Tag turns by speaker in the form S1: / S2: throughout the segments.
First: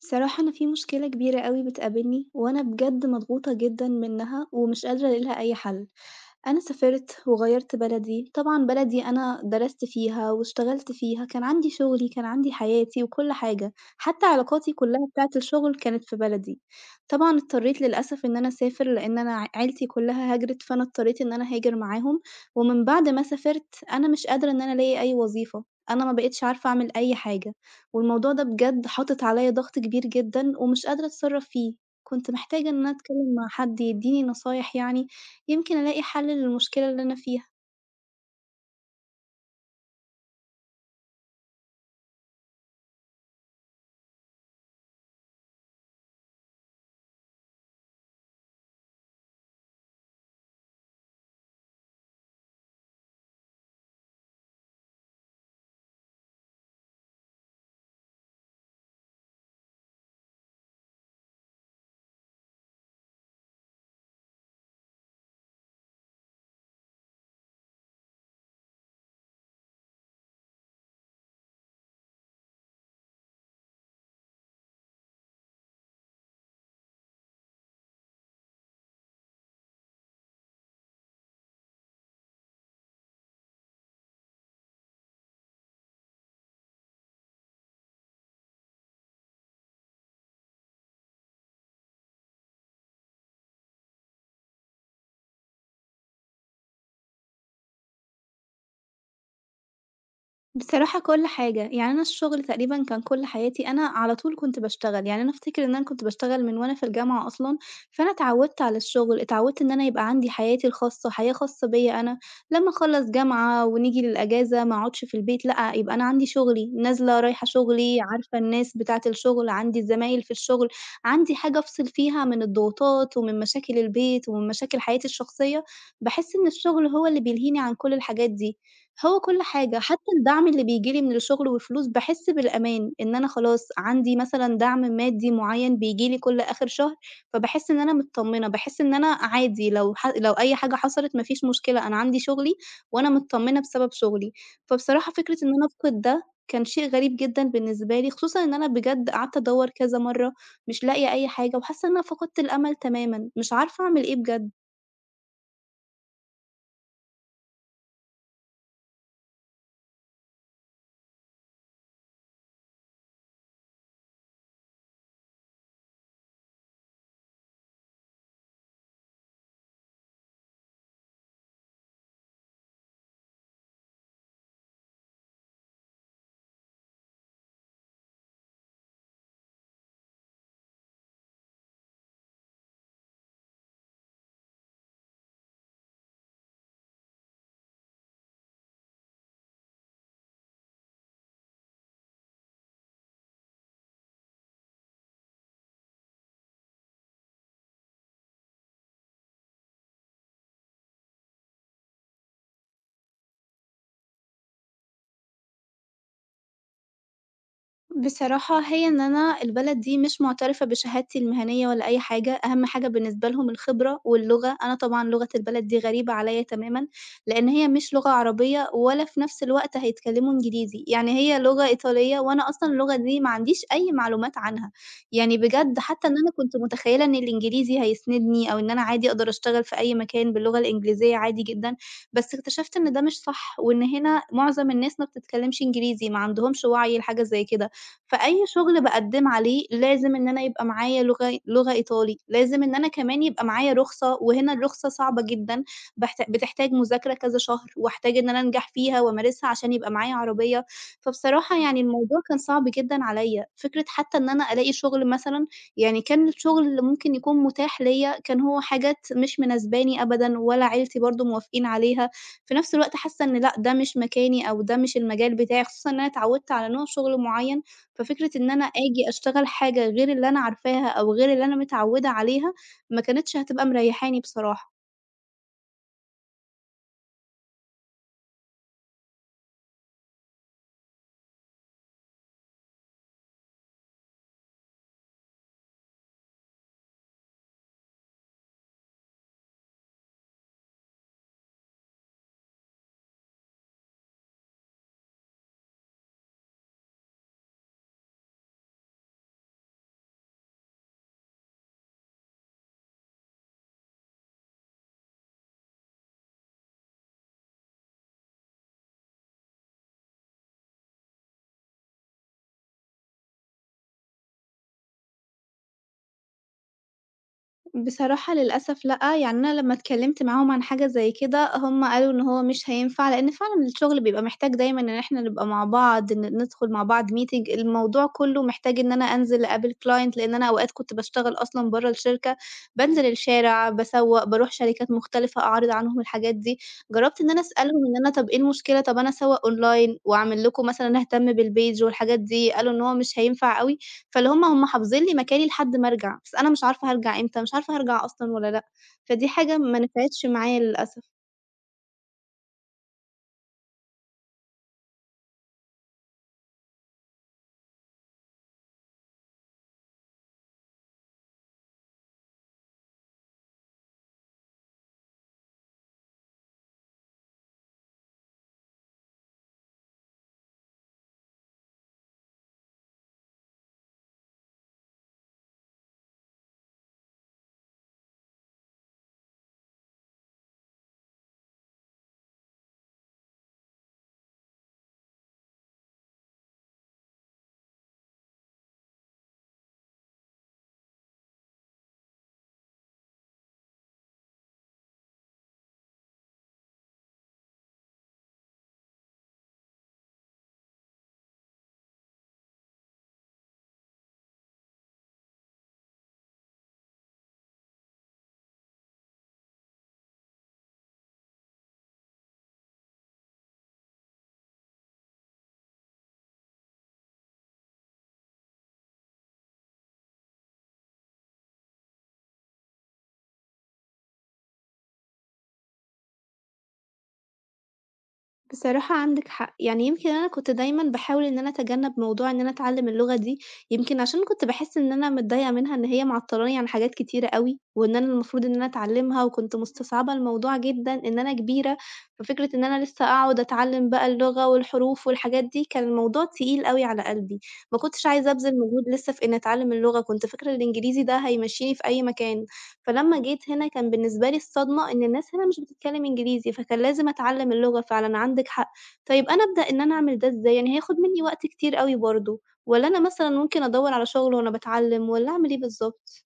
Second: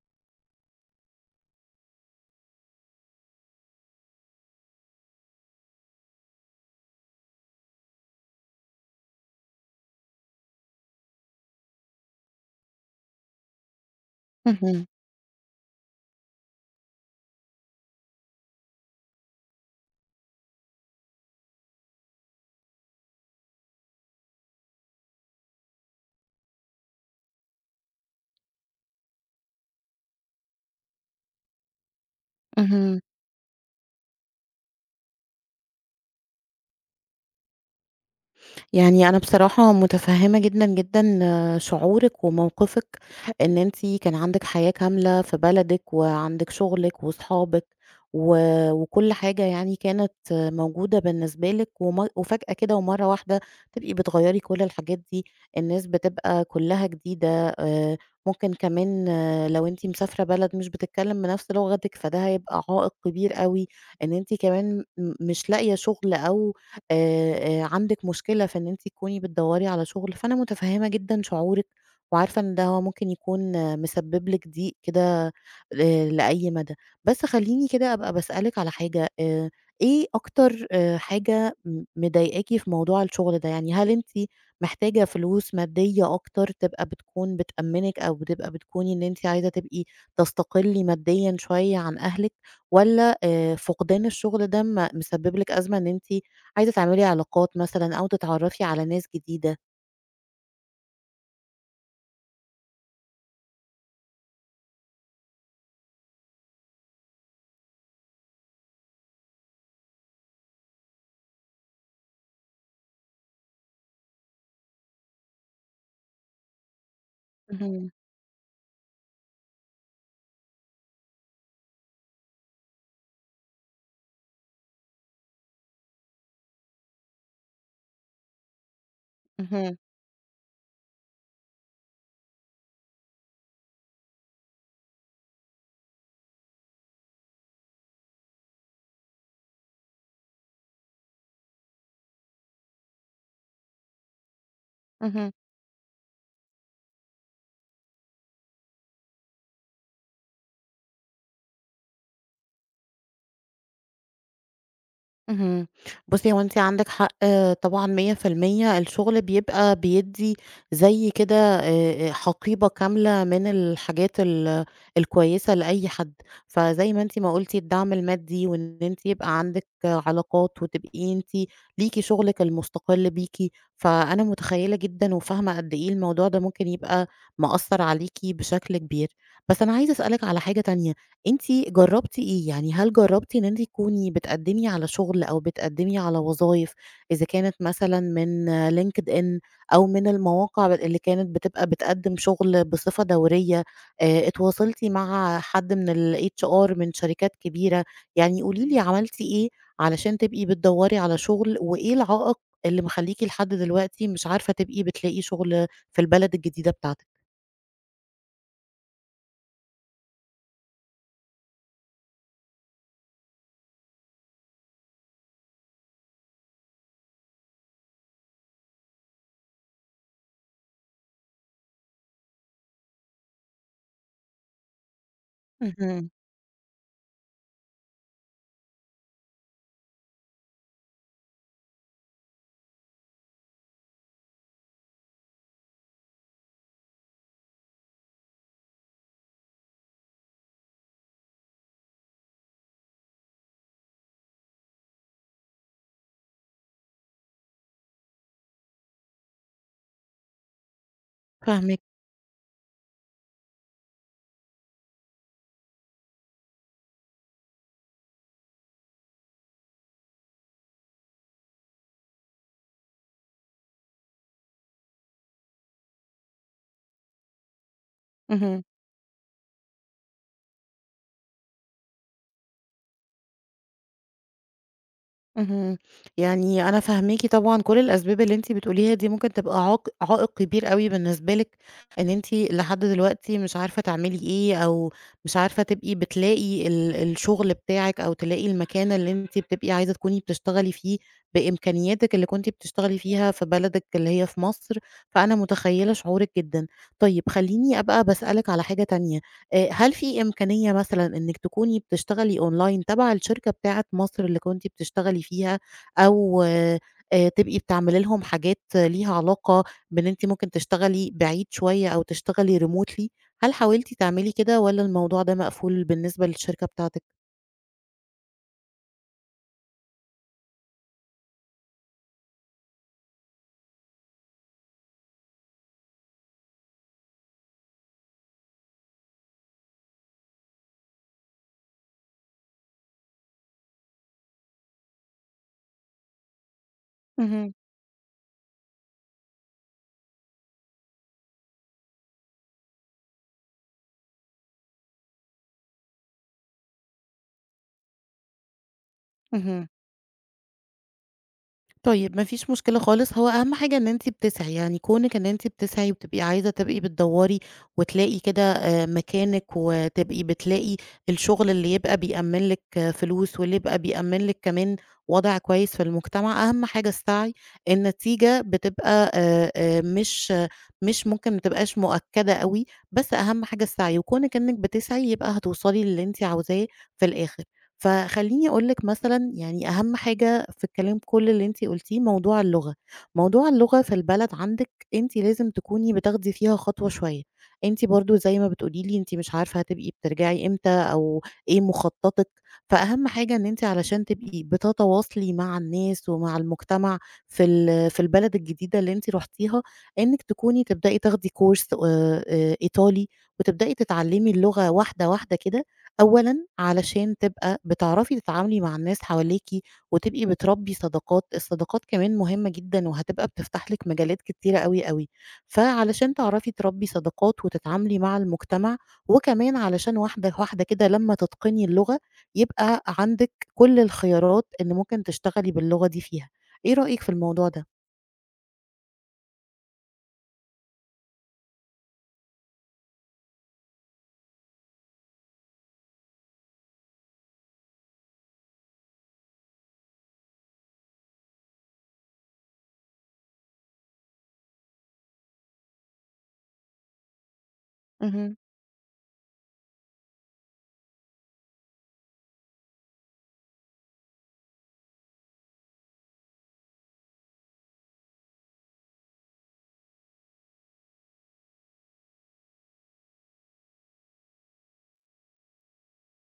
S1: صراحة أنا في مشكلة كبيرة أوي بتقابلني، وأنا بجد مضغوطة جدًا منها ومش قادرة ألاقي لها أي حل. أنا سافرت وغيّرت بلدي، طبعًا بلدي أنا درست فيها واشتغلت فيها، كان عندي شغلي، كان عندي حياتي وكل حاجة، حتى علاقاتي
S2: اهم،
S1: كلّها بتاعة الشغل كانت في بلدي. طبعًا اضطريت للأسف إن أنا أسافر لإن أنا عيلتي كلّها هاجرت، فأنا اضطريت إن أنا هاجر معاهم، ومن بعد ما سافرت أنا مش قادرة إن أنا ألاقي أي وظيفة، أنا ما بقيتش عارفة أعمل أي حاجة، والموضوع ده بجد حاطط عليّا ضغط كبير جدًا ومش قادرة أتصرّف فيه. كنت محتاجة إن أنا
S2: اهم.
S1: أتكلّم مع حد يدّيني نصايح يعني يمكن ألاقي حل للمشكلة اللي أنا فيها.
S2: يعني أنا بصراحة مُتفهِّمة جدًا، جدًا شعورِك وموقفِك، إن أنتِ كان عندِك حياة كاملة في بلدِك وعندِك شُغلِك وصحابِك و وكل حاجة يعني كانت موجودة بالنسبة لِك وفجأة كده ومَرّة واحدة تبقي بتغيّري كل الحاجات دي، الناس بتبقى كُلّها جديدة. آآ، ممكن كمان لو أنتِ مسافرة بلد مش بتتكلّم بنَفْس لغتِك، فده هيبقى عائق كبير أوي، إن أنتِ كمان مش لاقية شُغل أو آآ، عندِك مشكلة في إن أنتِ تكوني بتدوّري على شغل، فأنا متفهمة جدًا شعورِك، وعارفة إن ده هو ممكن يكون مسبب لِك ضيق كده لأي مدى. بس خلّيني كده أبقى باسألِك على حاجة، إيه أكتر حاجة مضايقاكِ في موضوع الشغل ده؟ يعني هل أنتِ محتاجة فلوس مادية أكتر تبقى بتكون بتأمّنِك أو بتبقى بتكوني إن أنتِ عايزة تبقي تستقلي ماديًا شوية عن أهلِك، والّا فقدان الشغل ده مسبب لِك أزمة إن أنتِ عايزة تعملي علاقات مثلًا أو تتعرّفي على ناس جديدة.
S1: بصراحة كل حاجة، يعني أنا الشغل تقريبًا كان كل حياتي، أنا على طول كنت باشتغل، يعني أنا أفتكر إن أنا كنت باشتغل من وأنا في الجامعة أصلًا، فأنا اتعودت على الشغل، اتعودت إن أنا يبقى عندي حياتي الخاصة، حياة خاصة بيّا أنا، لمّا أخلّص جامعة ونيجي للأجازة ما اقعدش في البيت، لأ، يبقى أنا عندي شغلي، نازلة رايحة
S2: اهم،
S1: شغلي، عارفة الناس بتاعة الشغل، عندي الزمايل في الشغل، عندي حاجة أفصل فيها من الضغوطات ومن مشاكل البيت ومن مشاكل حياتي الشخصية، باحس إن الشغل هو اللي بيلهيني عن كل الحاجات دي. هو كل
S2: اهم،
S1: حاجة، حتى الدعم اللي بييجي لي من الشغل وفلوس باحس بالأمان، إن أنا خلاص عندي مثلًا دعم مادي معيّن بييجي لي كل آخر شهر، فباحس إن أنا متطمنة، باحس إن أنا عادي لو أي حاجة حصلت ما فيش مشكلة، أنا عندي شغلي وأنا متطمنة بسبب شغلي. فبصراحة
S2: اهم.
S1: فكرة إن أنا أفقد ده كان شيء غريب جدًا بالنسبة لي، خصوصًا إن أنا بجد قعدت أدوّر كذا مرّة مش لاقية أي حاجة، وحاسة إن أنا فقدت الأمل تمامًا، مش عارفة أعمل إيه بجد.
S2: اهم. بُصّي، هو أنتِ عندِك حق طبعًا 100% الشغل بيبقى بيدّي زي كده حقيبة كاملة من الحاجات الكويسة لأي حد، فزي ما أنتِ ما قُلتِ الدعم المادي وإن أنتِ يبقى عندِك علاقات وتبقي أنتِ ليكِ شغلِك المستقل بيكِ، فأنا متخيّلة جدًا وفاهمة قد إيه الموضوع ده ممكن يبقى مأثّر عليكِ بشكل كبير. بس أنا عايزة أسألِك على حاجة تانية. أنتِ جرّبتِ إيه؟ يعني هل جرّبتِ إن أنتِ تكوني بتقدّمي على شغل أو بتقدّمي على وظايف إذا كانت مثلًا من LinkedIn أو من المواقع اللي كانت بتبقى بتقدّم شغل بصفة دورية، اتواصلتِ مع حد من الHR من شركات كبيرة؟ يعني قولي لي عملتِ إيه علشان تبقي بتدوّري على شغل، وإيه العائق اللي مخلّيكِ لحد دلوقتي مش عارفة تبقي بتلاقي شغل في البلد الجديدة بتاعتِك؟
S1: بصراحة هي إن أنا البلد دي مش معترفة بشهادتي المهنية ولا أي حاجة، أهم حاجة بالنسبة لهم الخبرة واللغة، أنا طبعًا لغة البلد دي غريبة عليّا تمامًا، لإن هي مش لغة عربية ولا في نفس الوقت هيتكلموا إنجليزي، يعني هي لغة إيطالية وأنا أصلًا اللغة دي ما عنديش أي معلومات عنها، يعني بجد حتى
S2: اهم،
S1: إن أنا كنت متخيلة إن الإنجليزي هيسندني أو إن أنا عادي أقدر أشتغل في أي مكان باللغة الإنجليزية عادي جدًا، بس اكتشفت إن ده مش صح، وإن هنا معظم الناس ما بتتكلمش إنجليزي، ما عندهمش وعي لحاجة زي كده. فأي شغل باقدّم عليه لازم إن أنا يبقى معايا لغة إيطالي، لازم إن أنا كمان يبقى معايا رخصة، وهنا الرخصة صعبة جدًا، باحت بتحتاج مذاكرة كذا شهر، واحتاج إن أنا أنجح فيها وأمارسها عشان يبقى معايا عربية، فبصراحة يعني
S2: فاهماكِ،
S1: الموضوع كان صعب جدًا عليّا، فكرة حتى إن أنا ألاقي شغل مثلًا، يعني كان الشغل اللي ممكن يكون متاح ليّا كان هو حاجات مش مناسباني أبدًا، ولا عيلتي برضه موافقين عليها، في نفس الوقت حاسة إن لأ، ده مش مكاني أو ده مش المجال بتاعي، خصوصًا إن أنا اتعودت على نوع شغل معيّن ففكرة إن
S2: اهم.
S1: أنا آجي أشتغل حاجة غير اللي أنا عارفاها أو غير اللي أنا متعوّدة عليها، ما كانتش هتبقى مريّحاني بصراحة.
S2: اهم. يعني أنا فاهماكِ طبعًا، كل الأسباب اللي أنتِ بتقوليها دي ممكن تبقى عائق كبير أوي بالنسبة لِك، إن أنتِ لحد دلوقتي مش عارفة تعملي إيه، أو مش عارفة تبقي بتلاقي الشغل بتاعِك، أو تلاقي المكان اللي أنتِ بتبقي عايزة تكوني بتشتغلي فيه بإمكانياتِك اللي كنتِ بتشتغلي فيها في بلدِك اللي هي في مصر، فأنا متخيلة شعورِك جدًا. طيب خلّيني أبقى باسألِك على حاجة تانية. هل في إمكانية مثلًا إنِّك تكوني بتشتغلي online تبع الشركة بتاعة مصر اللي كنتِ بتشتغلي فيها، أو تبقي بتعملي لهم حاجات ليها علاقة بإن أنتِ ممكن تشتغلي بعيد شوية أو تشتغلي remotely؟ هل حاولتِ تعملي كده والّا الموضوع ده مقفول بالنسبة للشركة بتاعتِك؟
S1: بصراحة للأسف لأ، يعني أنا لمّا اتكلّمت معاهم عن حاجة زي كده، هُم قالوا إن هو مش هينفع، لإن فعلًا الشغل بيبقى محتاج دايمًا إن إحنا نبقى مع بعض، ندخل مع بعض meeting، الموضوع كُلّه محتاج إن أنا أنزل أقابل client لإن أنا أوقات كنت باشتغل أصلًا برّه الشركة، بانزل الشارع، باسوّق، باروح شركات مختلفة أعرض عنهم الحاجات دي. جرّبت إن أنا
S2: اهم،
S1: أسألهم إن أنا طَب إيه المشكلة، طَب أنا أسوّق online وأعمل لكم مثلًا أهتم بالpage والحاجات دي، قالوا إن هو مش هينفع أوي. فاللي هم حافظين لي مكاني لحد ما أرجع، بس أنا مش عارفة هارجع إمتى، مش عارفة هارجع أصلًا والّا لأ، فدي حاجة
S2: اهم.
S1: ما نفعتش معايا للأسف.
S2: طيب ما فيش مشكلة خالص، هو أهم حاجة إن أنتِ بتسعي، يعني كونِك إن أنتِ بتسعي وبتبقي عايزة تبقي بتدوّري وتلاقي كده مكانِك وتبقي بتلاقي الشغل اللي يبقى بيأمّن لِك فلوس واللي يبقى بيأمّن لِك كمان وضع كويس في المجتمع، أهم حاجة السعي، النتيجة بتبقى مش مش ممكن ما تبقاش مؤكدة أوي، بس أهم حاجة السعي، وكونِك إنِك بتسعي يبقى هتوصلي للي أنتِ عاوزاه في الآخر. فخلّيني أقول لِك مثلًا يعني أهم حاجة كده في الكلام كل اللي أنتِ قلتيه موضوع اللغة، موضوع اللغة في البلد عندِك أنتِ لازم تكوني بتاخدي فيها خطوة شوية، أنتِ برضه زي ما بتقولي لي أنتِ مش عارفة هتبقي بترجعي إمتى أو إيه مخططِك، فأهم حاجة إن أنتِ علشان تبقي بتتواصلي مع الناس ومع المجتمع في البلد الجديدة اللي أنتِ رُحتيها، إنِّك تكوني تبدئي تاخدي كورس إيطالي وتبدئي تتعلمي اللغة واحدة واحدة كده، أولًا علشان تبقى بتعرفي تتعاملي مع الناس حواليكِ وتبقي بتربّي صداقات، الصداقات كمان مهمة جدًا وهتبقى بتفتح لِك مجالات كتيرة أوي، أوي. فعلشان تعرفي تربّي صداقات وتتعاملي مع المجتمع، وكمان علشان واحدة، واحدة كده لمّا تتقني اللغة، يبقى عندِك كل الخيارات إن ممكن تشتغلي باللغة دي فيها. إيه رأيِك في الموضوع ده؟
S1: بصراحة عندِك حق، يعني يمكن أنا كنت دايمًا باحاول إن أنا أتجنب موضوع إن أنا أتعلم اللغة دي، يمكن عشان كنت باحس إن أنا متضايقة منها إن هي معطلاني عن حاجات كتيرة أوي، وإن أنا المفروض إن أنا أتعلمها، وكنت مستصعبة الموضوع جدًا إن أنا كبيرة، ففكرة إن أنا لسه أقعد أتعلم بقى اللغة والحروف والحاجات دي، كان الموضوع تقيل أوي على قلبي، ما كنتش عايزة
S2: اهم.
S1: أبذل مجهود لسه في إني أتعلم اللغة، كنت فاكرة الإنجليزي ده هيمشيني في أي مكان. فلمّا جيت هنا كان بالنسبة لي الصدمة إن الناس هنا مش بتتكلم إنجليزي، فكان لازم أتعلّم اللغة فعلًا، عندِك حق. طيب أنا أبدأ إن أنا أعمل ده إزاي؟ يعني هياخد منّي وقت كتير أوي برضه والّا أنا مثلًا ممكن أدوّر على شغل وأنا باتعلّم والّا أعمل إيه بالضبط؟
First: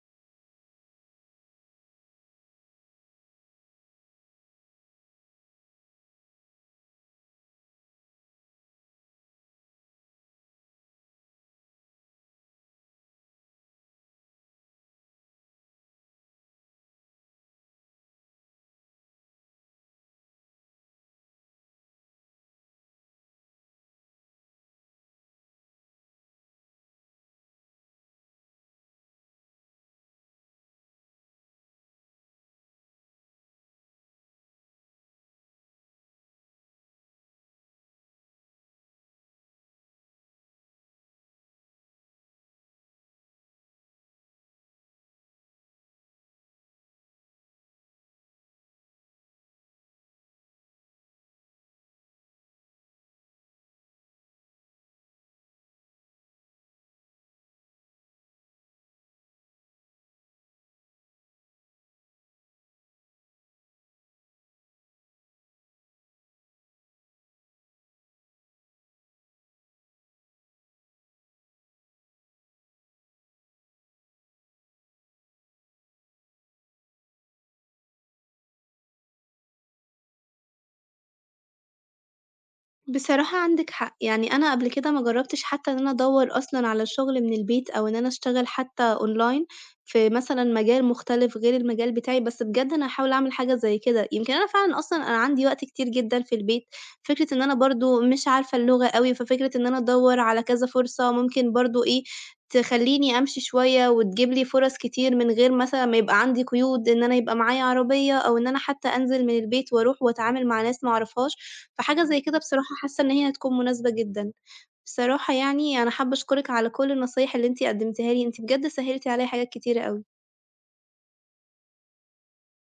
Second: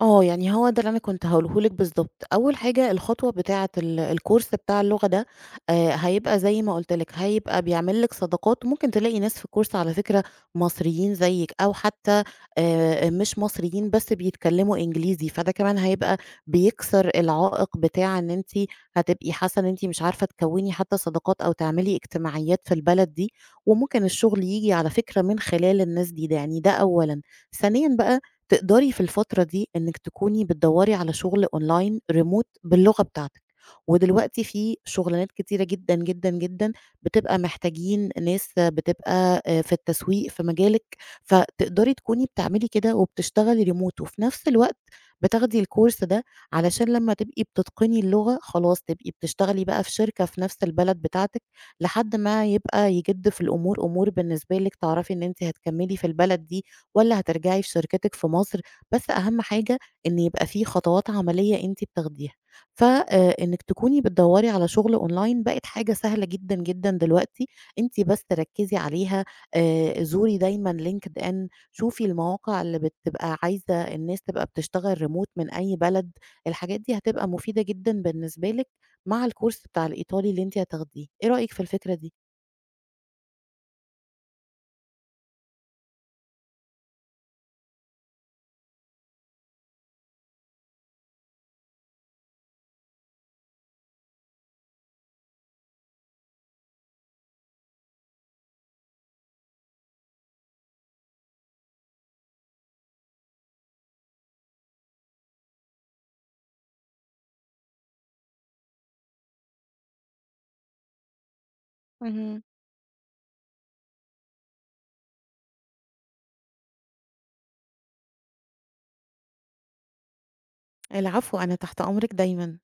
S2: آه، يعني هو ده اللي أنا كنت هاقوله لِك بالضبط، أول حاجة الخطوة بتاعة الكورس بتاع اللغة ده هيبقى زي ما قُلت لِك، هيبقى بيعمل لِك صداقات، ممكن تلاقي ناس في الكورس على فكرة مصريين زيِّك أو حتى مش مصريين بس بيتكلموا إنجليزي، فده كمان هيبقى بيكسر العائق بتاع إن أنتِ هتبقي حاسة إن أنتِ مش عارفة تكوّني حتى صداقات أو تعملي اجتماعيات في البلد دي، وممكن الشغل ييجي على فكرة من خلال الناس دي، ده يعني ده أولًا. ثانيًا بقى تقدري في الفترة دي إنِّك تكوني بتدوّري على شغل أونلاين remote باللغة بتاعتِك، ودلوقتي في شغلانات كتيرة جدًا، جدًا، جدًا بتبقى محتاجين ناس بتبقى في التسويق في مجالِك، فتقدري تكوني بتعملي كده وبتشتغلي remote وفي نفس الوقت بتاخدي الcourse ده علشان لمّا تبقي بتتقني اللغة خلاص تبقي بتشتغلي بقى في شركة في نفس البلد بتاعتِك، لحد ما يبقى يجِد في الأمور أمور بالنسبة لِك تعرفي إن أنتِ هتكمّلي في البلد دي والّا هترجعي في شركتِك في مصر، بس أهم حاجة إن يبقى في خطوات عملية أنتِ بتاخديها. ف إنِّك تكوني بتدوّري على شغل أونلاين بقت حاجة سهلة جدًا، جدًا دلوقتي، أنتِ بس ركّزي عليها، زوري دايمًا LinkedIn، شوفي المواقع اللي بتبقى عايزة الناس تبقى بتشتغل remote من أي بلد، الحاجات دي هتبقى مفيدة جدًا بالنسبة لِك مع الكورس بتاع الإيطالي اللي أنتِ هتاخديه، إيه رأيِك في الفكرة دي؟
S1: بصراحة عندِك حق، يعني أنا قبل كده ما جرّبتش حتى إن أنا أدوّر أصلًا على الشغل من البيت أو إن أنا أشتغل حتى online في مثلًا مجال مختلف غير المجال بتاعي، بس بجد أنا هاحاول أعمل حاجة زي كده، يمكن أنا فعلًا أصلًا أنا عندي وقت كتير جدًا في البيت، فكرة إن أنا برضه مش عارفة اللغة أوي، ففكرة إن أنا أدوّر على كذا فرصة ممكن برضه إيه، تخلّيني أمشي شوية وتجيب لي فرص كتير من غير مثلًا ما يبقى عندي قيود إن أنا يبقى معايا عربية أو إن أنا حتى أنزل من البيت وأروح وأتعامل مع ناس ما أعرفهاش. فحاجة زي كده
S2: اهم.
S1: بصراحة حاسة إن هي هتكون مناسبة جدًا. بصراحة يعني أنا حابة أشكرِك على كل النصايح اللي أنتِ قدّمتيها لي، أنتِ بجد سهّلتِ عليّا حاجات كتيرة أوي.
S2: العفو، أنا تحت أمرِك دايمًا.